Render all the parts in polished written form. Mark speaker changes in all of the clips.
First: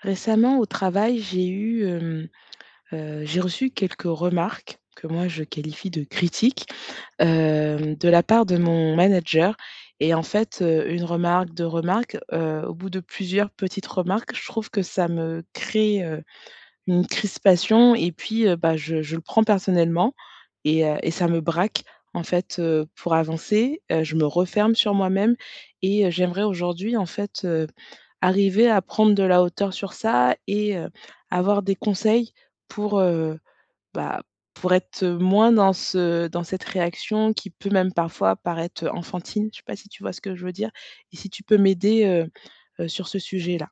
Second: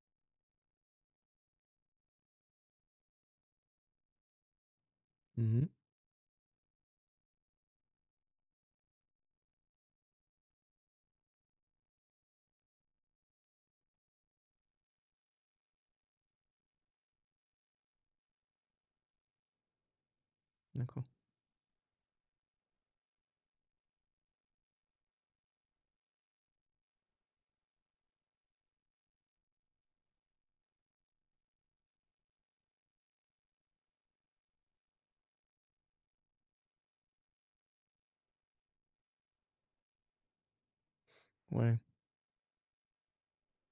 Speaker 1: Récemment, au travail, j'ai reçu quelques remarques que moi je
Speaker 2: Mmh.
Speaker 1: qualifie de critiques, de la part de mon manager et une remarque, 2 remarques, au bout de plusieurs petites remarques, je trouve que ça me crée, une crispation et puis, bah, je le prends personnellement et heu
Speaker 2: D'accord.
Speaker 1: et ça me braque en fait, pour avancer, je me referme sur moi-même et j'aimerais aujourd'hui arriver à prendre de la hauteur sur ça et avoir des conseils pour, bah, pour être, moins dans ce dans cette réaction qui peut même parfois paraître, enfantine. Je sais pas si tu vois ce que je veux dire? Et si tu peux
Speaker 2: Ouais.
Speaker 1: m'aider, sur ce sujet-là.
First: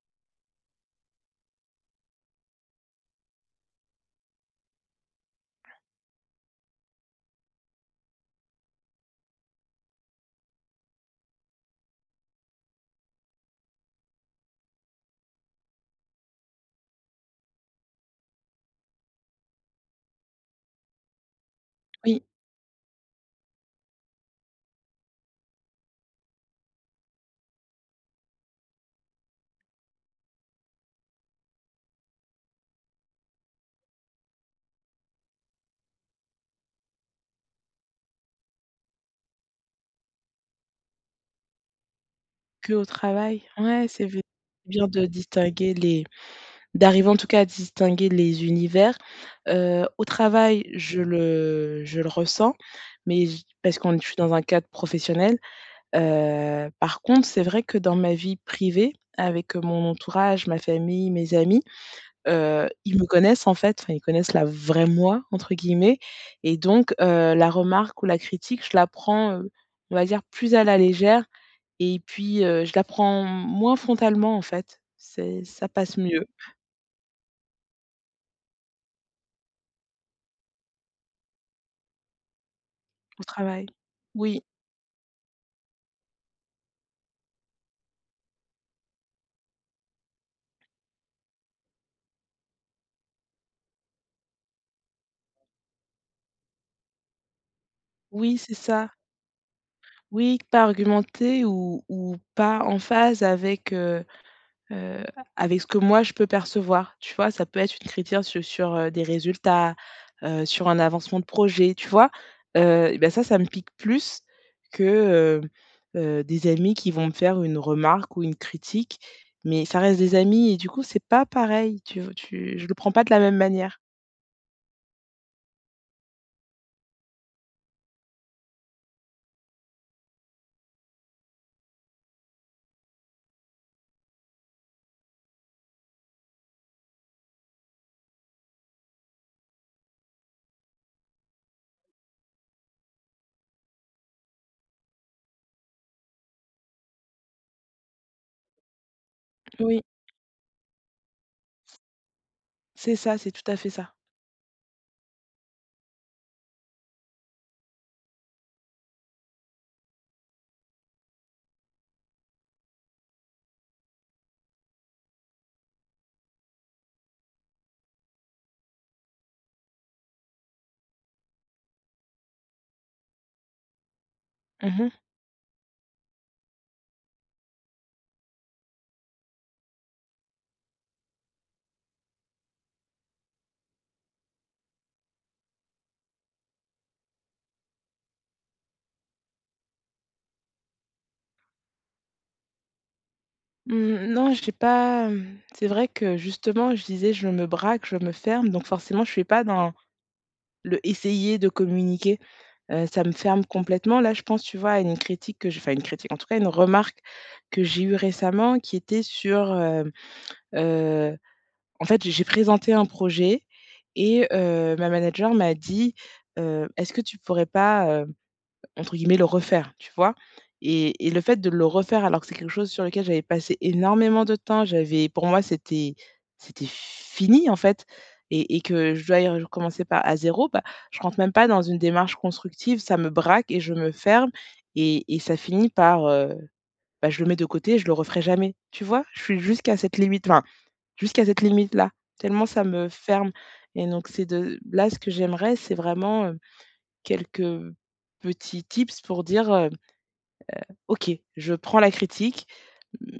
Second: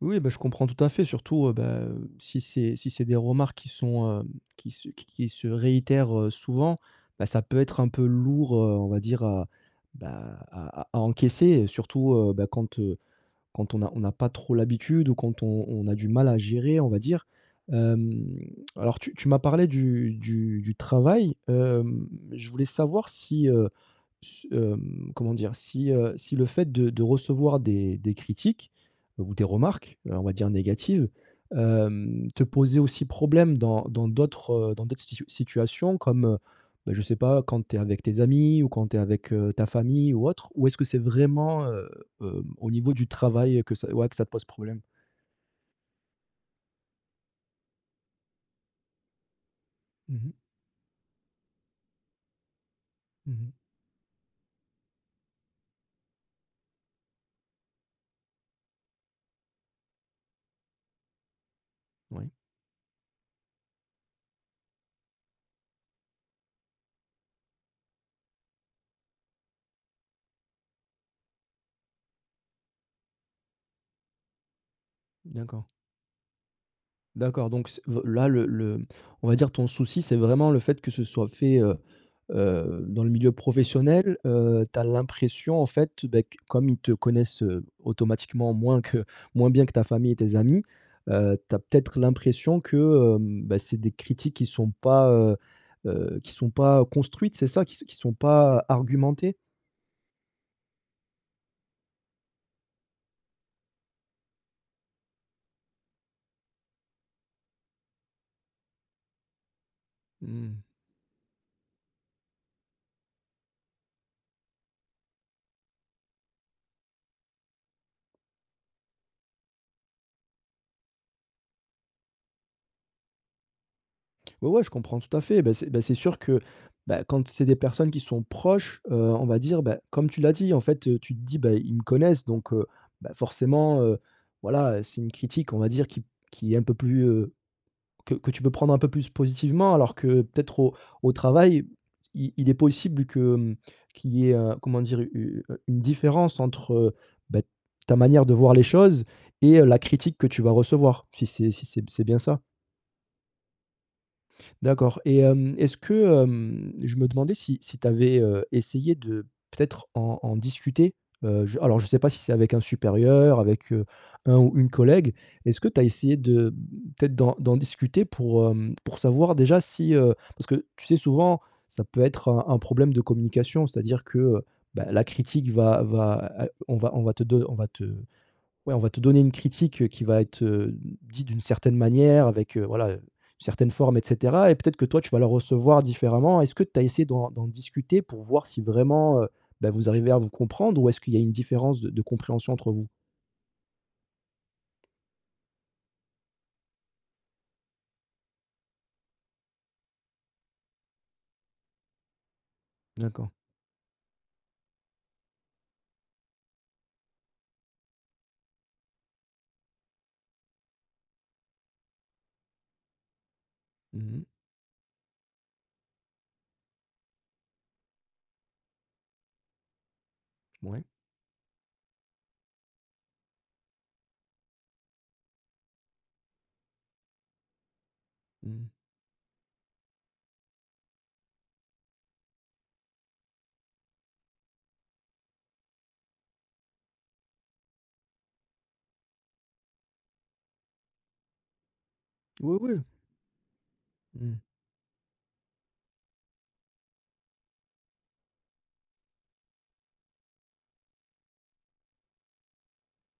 Speaker 2: Oui, bah, je comprends tout à fait, surtout, bah, si c'est des remarques qui sont, qui se réitèrent, souvent, bah, ça peut être un peu lourd, on va dire, à, bah, à encaisser, surtout, bah, quand on n'a pas trop l'habitude ou quand on a du mal à gérer, on va dire. Hem, alors, tu m'as parlé du travail,
Speaker 1: Oui,
Speaker 2: je voulais savoir si, comment dire? Si le fait de recevoir des critiques ou des remarques, on va dire négatives, te posait aussi problème dans dans d'autres situations comme, bah, je sais pas, quand tu es avec tes amis ou quand tu es avec, ta famille ou autre? Ou est-ce que c'est vraiment, au
Speaker 1: qu'au
Speaker 2: niveau du
Speaker 1: travail.
Speaker 2: travail que
Speaker 1: Ouais,
Speaker 2: ça,
Speaker 1: c'est
Speaker 2: ouais, que
Speaker 1: v
Speaker 2: ça te pose problème?
Speaker 1: bien de distinguer les d'arriver en tout cas à distinguer les univers. Au
Speaker 2: Mmh mh.
Speaker 1: travail, je le ressens, mais j
Speaker 2: Mmh.
Speaker 1: parce qu'on je suis dans un cadre professionnel. Par contre, c'est vrai que dans ma vie privée, avec, mon entourage, ma famille, mes amis,
Speaker 2: Oui,
Speaker 1: ils me connaissent en fait, enfin ils connaissent «la vraie moi» entre guillemets et donc la remarque ou la critique, je la prends, on va dire plus à la légère et puis, je la prends moins frontalement en fait. C'est
Speaker 2: d'accord.
Speaker 1: ça passe mieux
Speaker 2: D'accord, donc c'est v là, le on va dire ton souci, c'est vraiment le fait que ce soit fait, dans le
Speaker 1: au
Speaker 2: milieu
Speaker 1: travail.
Speaker 2: professionnel.
Speaker 1: Oui,
Speaker 2: Tu as l'impression, en fait, beh, q comme ils te connaissent, automatiquement moins bien que ta famille et tes amis, tu as peut-être l'impression que, bah, c'est des critiques qui sont pas construites, c'est ça? Qui sont
Speaker 1: oui, c'est
Speaker 2: pas
Speaker 1: ça.
Speaker 2: argumentées?
Speaker 1: Oui, pas argumenté ou pas en phase avec, Heu, avec ce que moi je peux percevoir, tu vois? Ça peut être une critique su sur, des résultats,
Speaker 2: Mmh.
Speaker 1: sur un avancement de projet, tu vois? Bah, ça me pique plus que, des amis qui vont me faire une remarque ou une critique, mais ça reste des amis et du coup, c'est pas pareil, tu tu je le prends pas de la même manière.
Speaker 2: Ouais, ouais, je comprends tout à fait. Bah, c'est sûr que, bah, quand c'est des personnes qui sont proches, on va dire, bah, comme tu l'as dit, en fait, tu te dis: «Bah, ils me connaissent», donc bah, forcément, voilà, c'est une critique, on va dire, qui est un peu plus, que tu peux prendre un peu plus positivement, alors que peut-être au travail, i il est possible que, qu'il y ait, comment dire? U u une différence entre, bah, ta manière de voir les choses et la
Speaker 1: Oui.
Speaker 2: critique que tu vas recevoir, si c'est bien ça?
Speaker 1: C'est ça, c'est tout à fait ça.
Speaker 2: D'accord et est-ce que, je me demandais si tu avais essayé de peut-être en discuter? Je alors je ne sais pas si c'est avec un supérieur, avec, un ou une collègue. Est-ce que tu as essayé de peut-être d'en discuter pour, pour savoir déjà si, parce que tu sais souvent ça peut être un problème de communication, c'est-à-dire que,
Speaker 1: Mmh
Speaker 2: bah,
Speaker 1: mh.
Speaker 2: la critique va, on va on va te don on va te Ouais, on va te donner une critique, qui va être, dite d'une certaine manière avec, voilà, une certaine forme et cetera, et peut-être que toi, tu vas la recevoir différemment. Est-ce que tu as essayé d'en discuter pour voir si vraiment, bah, vous arrivez à vous comprendre ou est-ce qu'il y a une différence de compréhension entre vous?
Speaker 1: Mmh, non, j'ai pas, c'est vrai que justement je disais: «Je me braque, je me ferme», donc forcément je suis pas dans le essayer de communiquer. Ça me
Speaker 2: D'accord.
Speaker 1: ferme complètement. Là, je pense, tu vois, à une critique que j'ai enfin une critique, en tout cas une remarque que j'ai eue récemment qui était sur, heu, en fait, j'ai présenté un projet
Speaker 2: Mmh.
Speaker 1: et ma manager m'a dit, «Est-ce que tu pourrais pas, entre guillemets, «le refaire», tu vois?»
Speaker 2: Ouais.
Speaker 1: Et le fait de le refaire alors que c'est quelque chose sur lequel j'avais passé énormément de temps, j'avais pour moi c'était fini en fait et
Speaker 2: Mmh.
Speaker 1: que je dois y recommencer par à zéro bah, je rentre même pas dans une démarche constructive, ça me braque et je me ferme et ça finit par, bah, je le mets de côté, je le referai jamais, tu vois? Je suis jusqu'à cette limite, enfin, jusqu'à cette limite-là, tellement
Speaker 2: Oui,
Speaker 1: ça
Speaker 2: oui.
Speaker 1: me ferme et donc c'est
Speaker 2: Mmh.
Speaker 1: de là, ce que j'aimerais, c'est vraiment, quelques, petits tips pour dire, «OK, je prends la critique,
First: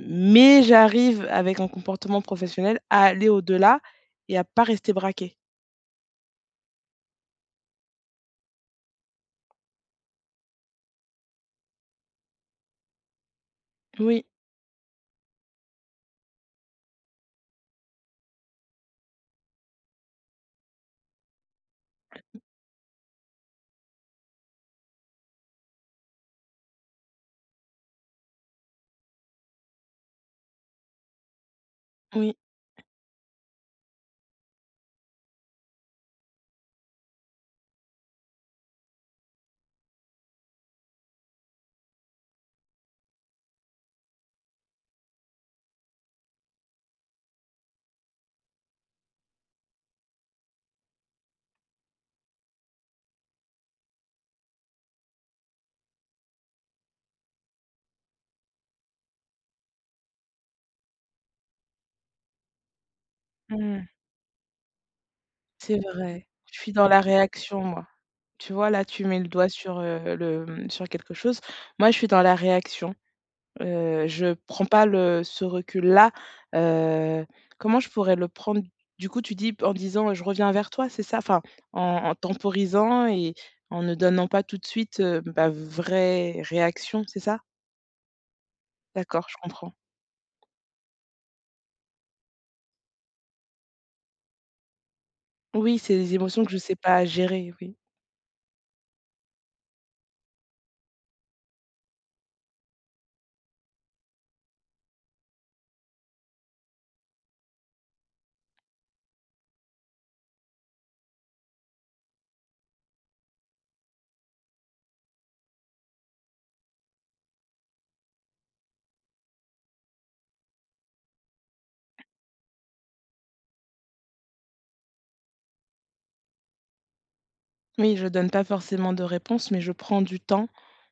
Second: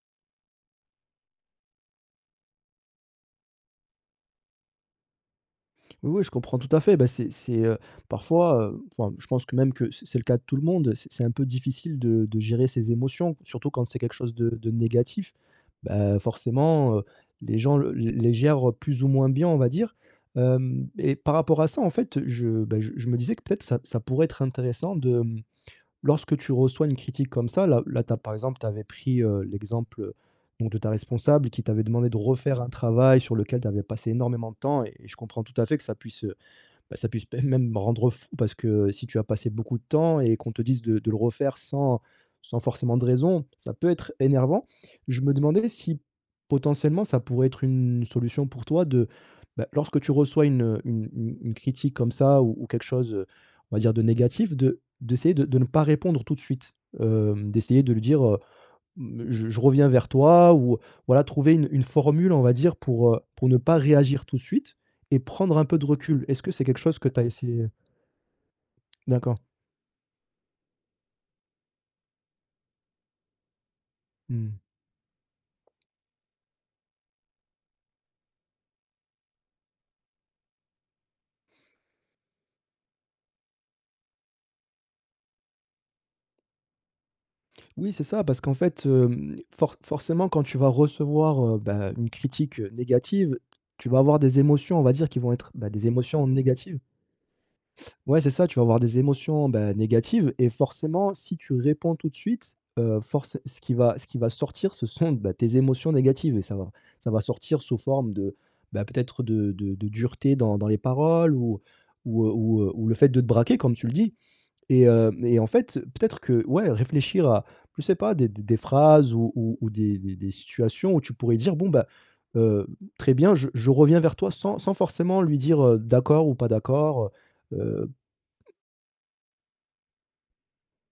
Speaker 1: mais j'arrive avec un comportement professionnel à aller au-delà et à pas rester braqué».
Speaker 2: Oui, oui, je comprends tout à fait. Bah, parfois, enfin, je pense que même que c'est le cas de tout le monde, c'est un peu difficile de gérer ses émotions, surtout quand c'est quelque
Speaker 1: Oui,
Speaker 2: chose de négatif. Bah, forcément, les gens le les gèrent plus ou moins bien, on va dire. Hem Et par rapport à ça, en fait, bah, je me disais que peut-être ça pourrait être intéressant de, lorsque tu reçois une critique comme ça, là, tu par exemple, tu avais pris, l'exemple, donc de ta responsable qui t'avait demandé de
Speaker 1: oui.
Speaker 2: refaire un travail sur lequel tu avais passé énormément de temps et je comprends tout à fait que ça puisse, bah, ça puisse p même rendre fou parce que si tu as passé beaucoup de temps et qu'on te dise de le refaire sans forcément de raison, ça peut être énervant. Je me demandais si potentiellement ça pourrait être une solution pour toi de, bah, lorsque tu reçois une critique comme ça ou quelque chose, on va dire de négatif, de d'essayer de ne pas répondre tout de suite. D'essayer de lui dire, Mmh, je reviens vers toi, ou voilà, trouver une formule, on va dire, pour ne pas
Speaker 1: Mmh.
Speaker 2: réagir tout de suite et prendre un peu
Speaker 1: C'est
Speaker 2: de recul.
Speaker 1: vrai.
Speaker 2: Est-ce que
Speaker 1: Je
Speaker 2: c'est
Speaker 1: suis
Speaker 2: quelque
Speaker 1: dans
Speaker 2: chose
Speaker 1: la
Speaker 2: que tu as
Speaker 1: réaction,
Speaker 2: essayé?
Speaker 1: moi. Tu vois, là, tu mets le
Speaker 2: D'accord.
Speaker 1: doigt sur, sur quelque chose. Moi, je suis dans la réaction. Je
Speaker 2: Mmh.
Speaker 1: prends pas le ce recul-là, heu, comment je pourrais le prendre? Du coup, tu dis en disant, «Je reviens vers toi», c'est ça? Enfin, en temporisant et en ne donnant pas tout de suite, ma vraie réaction, c'est ça?
Speaker 2: Oui, c'est ça, parce qu'en fait,
Speaker 1: D'accord, je
Speaker 2: hem,
Speaker 1: comprends.
Speaker 2: for forcément, quand tu vas recevoir, bah, une critique, négative, tu vas avoir des émotions, on va dire, qui vont être, bah,
Speaker 1: Oui,
Speaker 2: des
Speaker 1: c'est des
Speaker 2: émotions
Speaker 1: émotions que je sais
Speaker 2: négatives.
Speaker 1: pas gérer, oui.
Speaker 2: Ouais, c'est ça, tu vas avoir des émotions, bah, négatives, et forcément, si tu réponds tout de suite, forcé ce qui va sortir, ce sont, bah, tes émotions négatives, et ça va sortir sous forme de, bah, peut-être de dureté dans les paroles ou le fait de te braquer comme tu le dis, et hem et en fait, peut-être que, ouais, réfléchir à, je sais pas, des phrases ou des situations où tu pourrais dire: «Bon, bah, heu, très bien, je reviens vers toi», sans forcément lui dire, d'accord ou pas d'accord.
Speaker 1: Oui, je donne pas forcément de réponse, mais je prends du temps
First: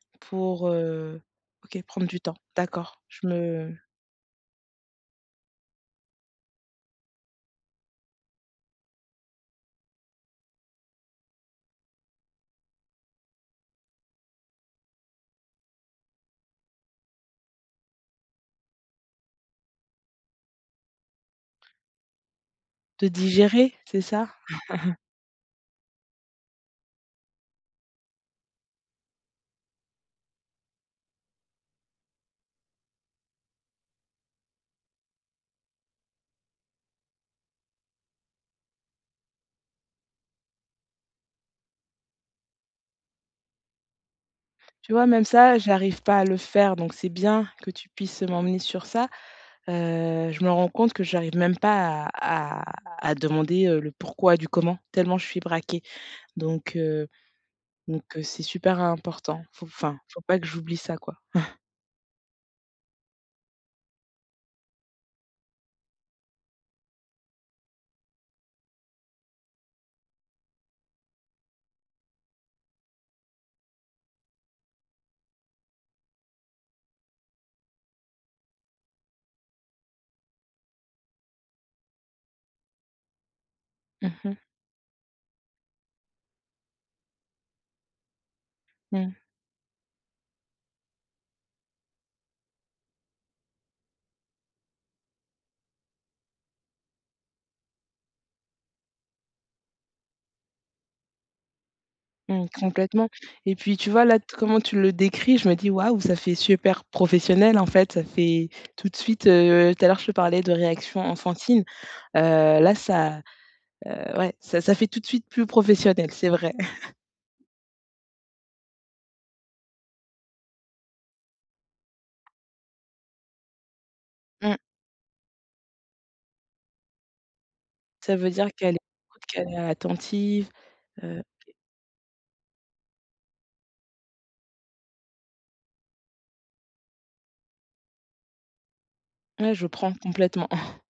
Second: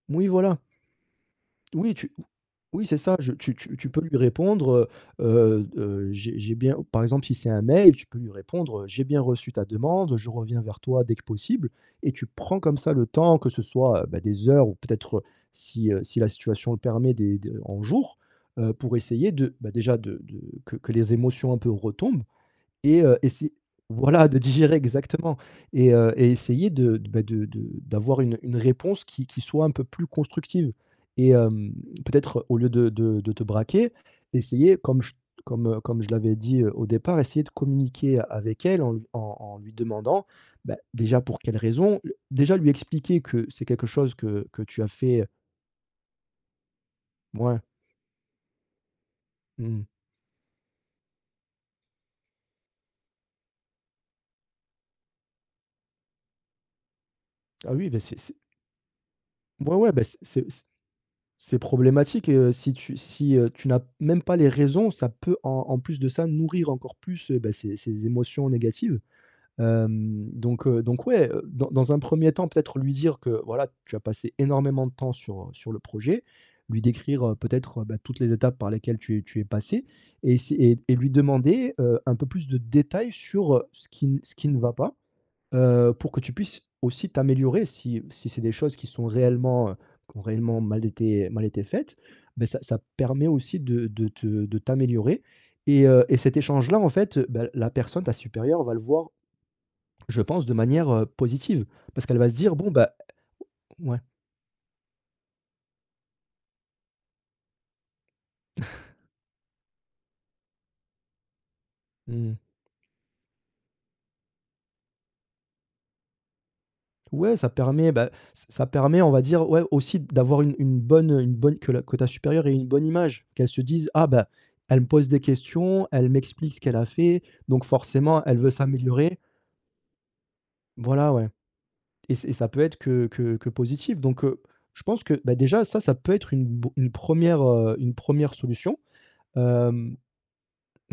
Speaker 2: Oui, voilà.
Speaker 1: pour, OK,
Speaker 2: Oui,
Speaker 1: prendre
Speaker 2: tu
Speaker 1: du temps,
Speaker 2: oui, c'est
Speaker 1: d'accord.
Speaker 2: ça,
Speaker 1: Je
Speaker 2: je tu tu
Speaker 1: me
Speaker 2: tu peux lui répondre, j'ai bien, par exemple, si c'est un mail, tu peux lui répondre: «J'ai bien reçu ta demande, je reviens vers toi dès que possible», et tu prends comme ça le temps, que ce soit, bah, des heures ou peut-être, si la situation le permet des de en jours, pour essayer de, bah, déjà de que les émotions un peu retombent et
Speaker 1: De
Speaker 2: essayer,
Speaker 1: digérer, c'est
Speaker 2: voilà,
Speaker 1: ça?
Speaker 2: de digérer exactement, et essayer de, bah, de d'avoir une réponse qui soit un peu plus constructive, et peut-être au lieu de te braquer, essayer comme je l'avais dit, au départ, essayer de communiquer avec elle en lui en en lui demandant, bah, déjà pour quelles raisons, le déjà lui expliquer que c'est quelque chose que tu as
Speaker 1: Tu vois,
Speaker 2: fait,
Speaker 1: même ça, j'arrive pas à le faire, donc c'est bien
Speaker 2: mouais,
Speaker 1: que tu puisses m'emmener sur ça.
Speaker 2: mmh.
Speaker 1: Je me rends compte que j'arrive même pas à demander, le pourquoi du comment, tellement je suis braquée. Donc heu
Speaker 2: Ah oui, bah,
Speaker 1: donc heu,
Speaker 2: c'est
Speaker 1: c'est super important.
Speaker 2: ouais, ouais, bah,
Speaker 1: Faut pas
Speaker 2: c'est
Speaker 1: que j'oublie ça, quoi.
Speaker 2: C'est problématique, et si tu n'as même pas les raisons, ça peut en plus de ça nourrir encore plus, bah, ces émotions négatives. Hem, donc ouais, dans un premier temps, peut-être lui dire que voilà, tu as passé énormément de temps sur le projet, lui décrire, peut-être, bah, toutes les étapes par lesquelles tu es passé et essa et lui demander, un peu plus de détails sur, ce qui
Speaker 1: Mmh
Speaker 2: n
Speaker 1: mh.
Speaker 2: ce qui ne va pas, pour que tu puisses aussi t'améliorer si c'est des choses qui sont
Speaker 1: Mmh.
Speaker 2: réellement, qui ont réellement mal été faites. Ben ça permet aussi de t'améliorer, et cet échange-là, en fait, bah, la personne, ta supérieure va le voir, je pense, de manière, positive parce qu'elle va se
Speaker 1: Mmh,
Speaker 2: dire: «Bon, bah».
Speaker 1: complètement et puis, tu
Speaker 2: Ouais.
Speaker 1: vois, là, t comment tu le décris, je me dis: «Waouh, ça fait super professionnel», en fait. Ça fait tout de suite, tout à l'heure, je te parlais de réaction enfantine,
Speaker 2: Mmh.
Speaker 1: là, ça, ouais, ça fait tout de suite plus professionnel, c'est vrai.
Speaker 2: Ouais, ça permet, bah, on va dire, ouais, aussi d'avoir une bonne, que ta supérieure ait une bonne image, qu'elle se dise: «Ah bah,
Speaker 1: Mmh.
Speaker 2: elle me pose des questions, elle m'explique ce qu'elle a fait, donc
Speaker 1: Ça
Speaker 2: forcément
Speaker 1: veut
Speaker 2: elle
Speaker 1: dire
Speaker 2: veut
Speaker 1: qu'elle
Speaker 2: s'améliorer».
Speaker 1: écoute, qu'elle est attentive,
Speaker 2: Voilà,
Speaker 1: heu,
Speaker 2: ouais, et ça peut être que positif, donc je pense que, bah, déjà ça, ça peut être une bo une première re une première solution.
Speaker 1: ouais, je
Speaker 2: Euh,
Speaker 1: prends complètement.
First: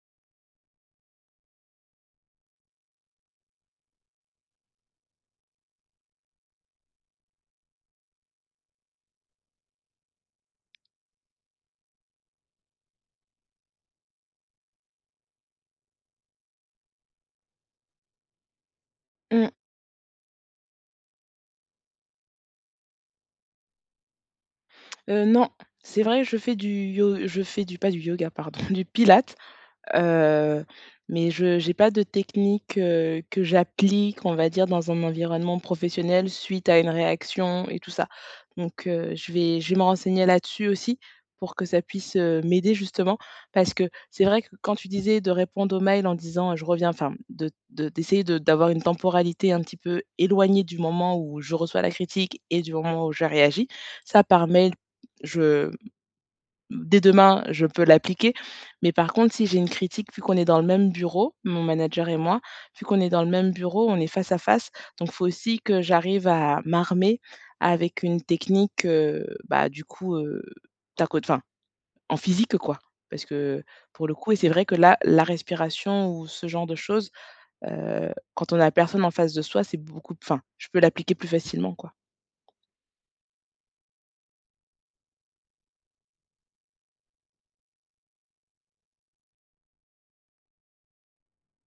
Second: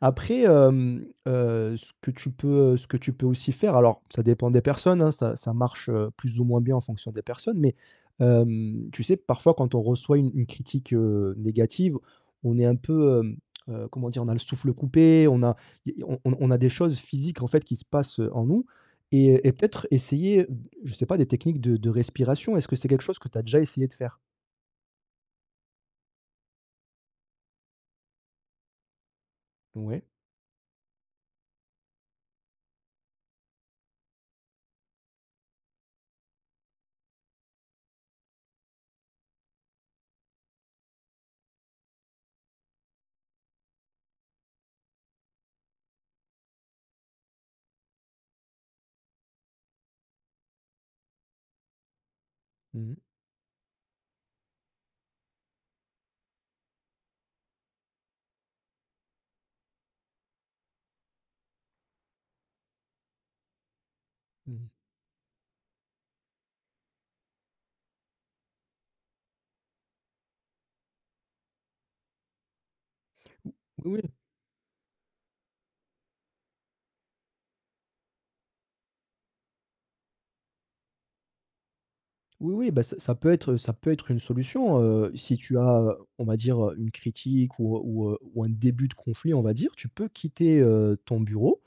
Speaker 2: Après, ce que tu peux, aussi faire, alors ça dépend des personnes, hein, ça marche, plus ou moins bien en fonction des personnes, mais tu sais, parfois quand on reçoit une critique, négative, on est un peu, comment dire? On a le souffle coupé, on a y on a des choses physiques en fait qui se passent, en nous, et
Speaker 1: Mmh,
Speaker 2: et peut-être essayer, je sais pas, des techniques de respiration. Est-ce que c'est quelque chose que tu as déjà essayé de faire?
Speaker 1: non, c'est vrai, je fais du pas du yoga, pardon, du pilates.
Speaker 2: Ouais.
Speaker 1: Heu, mais je n'ai pas de technique, que j'applique, on va dire, dans un environnement professionnel suite à une réaction et tout ça. Je vais je vais me renseigner là-dessus aussi pour que ça puisse, m'aider justement. Parce que c'est vrai que quand tu disais de répondre aux mails en disant: «Je reviens», enfin de d'essayer de d'avoir une temporalité un petit peu éloignée du moment où je reçois la critique et du
Speaker 2: Mmh mh.
Speaker 1: moment où je réagis, ça par mail, je dès demain, je peux l'appliquer. Mais par contre, si j'ai une critique, vu qu'on est dans le même bureau, mon manager et moi, vu qu'on est dans le même bureau, on est face à
Speaker 2: Mmh.
Speaker 1: face. Donc, il faut aussi que j'arrive à m'armer avec une technique, tac au enfin, en physique, quoi. Parce que
Speaker 2: Oui, oui.
Speaker 1: pour le coup et c'est vrai que là, la respiration ou ce genre de choses, quand on a personne en face de soi, je peux l'appliquer plus facilement, quoi.
Speaker 2: Oui, oui, bah, ça peut être une solution, si tu as, on va dire, une critique ou un début de conflit, on va dire, tu peux quitter, ton bureau,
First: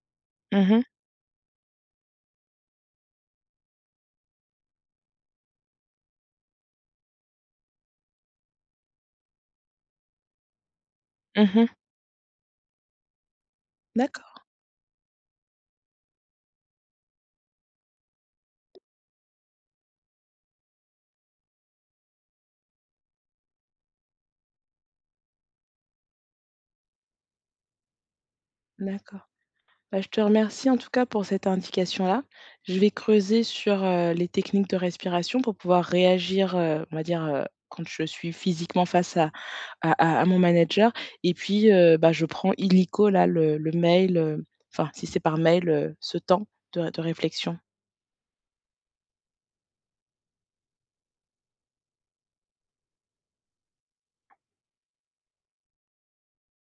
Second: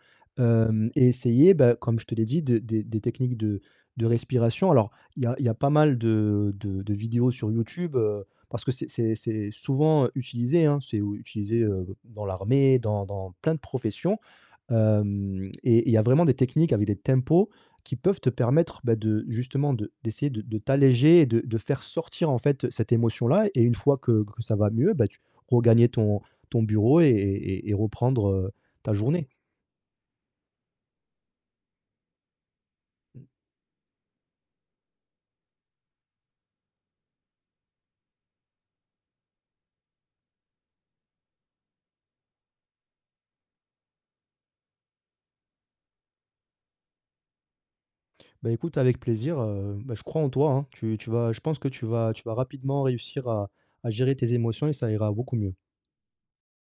Speaker 1: Mhm. Mhm.
Speaker 2: hem et essayer, bah, comme je te l'ai dit, de des techniques de respiration. Alors, il y a pas mal de vidéos sur YouTube, parce que c'est souvent utilisé, hein. C'est utilisé, dans l'armée, dans plein de professions,
Speaker 1: D'accord,
Speaker 2: hem et il y a vraiment des techniques avec des tempos qui peuvent te permettre, bah, de justement de d'essayer de t'alléger et de faire sortir, en fait, cette émotion-là, et une fois que ça va mieux, bah, tu regagner ton bureau et reprendre, ta journée.
Speaker 1: d'accord. Bah, je te remercie en tout cas pour cette indication-là. Je vais creuser sur les techniques de respiration pour pouvoir réagir, on va dire, quand je suis physiquement face à, à mon manager. Et puis, bah, je prends illico là, le mail, enfin, si c'est par mail, ce temps de réflexion.
Speaker 2: Bah, écoute, avec plaisir, bah, je crois en toi, hein. Tu tu vas je pense que tu vas rapidement réussir à gérer tes émotions et ça ira beaucoup mieux.